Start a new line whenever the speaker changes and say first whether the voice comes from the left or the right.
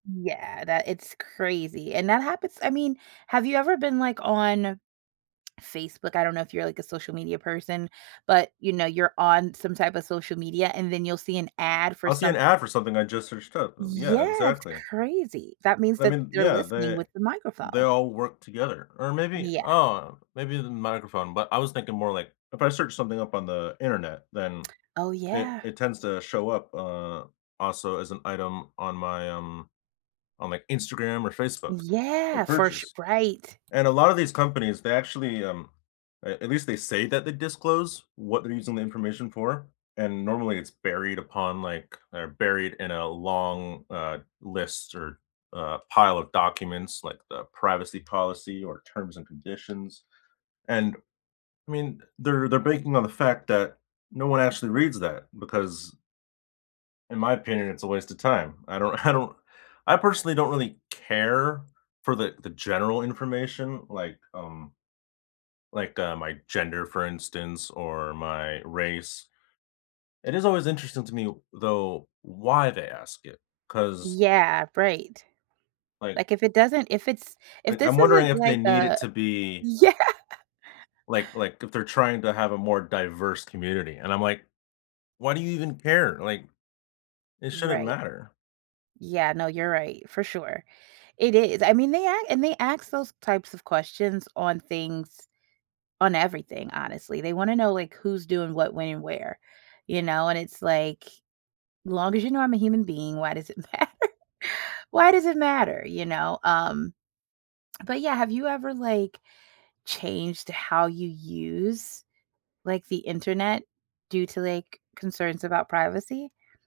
right: Yeah, that it's crazy, and that happens I mean, have you ever been, like, on Facebook? I don't know if you're, like, a social media person, but, you know, you're on some type of social media, and then you'll see an ad for
left: I'll see an
right: some
left: ad for something I just searched up,
right: Yeah,
left: yeah,
right: it's
left: exactly.
right: crazy, that means
left: I
right: that
left: mean,
right: they're
left: yeah,
right: listening
left: they
right: with the
left: they
right: microphone.
left: all work together or maybe,
right: Yeah.
left: oh, maybe the microphone, but I was thinking more like if I search something up on the Internet, then
right: Oh,
left: it
right: yeah.
left: it tends to show up, uh, also as an item on my um on my Instagram or Facebook for
right: Yeah, for su
left: purchase,
right: right.
left: and a lot of these companies, they actually, um, at at least they say that they disclose what they're using the information for, and normally it's buried upon like they're buried in a long, uh, list or, uh, pile of documents like the privacy policy or terms and conditions. And, I mean, they're they're banking on the fact that no one actually reads that because in my opinion, it's a waste of time, I don't I don't I personally don't really care for the the general information, like, um, like, uh, my gender, for instance, or my race. It is always interesting to me, though, why they ask it, 'cause
right: Yeah, right.
left: Like
right: Like, if it doesn't if it's
left: I
right: if this
left: I'm wondering
right: isn't
left: if they
right: like
left: need it
right: a
left: to be
right: yeah.
left: like like if they're trying to have a more diverse community and I'm, like, "Why do you even care?" Like, it shouldn't
right: Right.
left: matter.
right: Yeah, no, you're right, for sure. It is, I mean, they act and they ask those types of questions on things on everything, honestly, they wanna know, like, who's doing what, when and where, you know? And it's, like, "Long as you know I'm a human being, why does it matter? why does it matter?" you know? Um, but, yeah, have you ever, like, changed how you use, like, the Internet due to, like, concerns about privacy?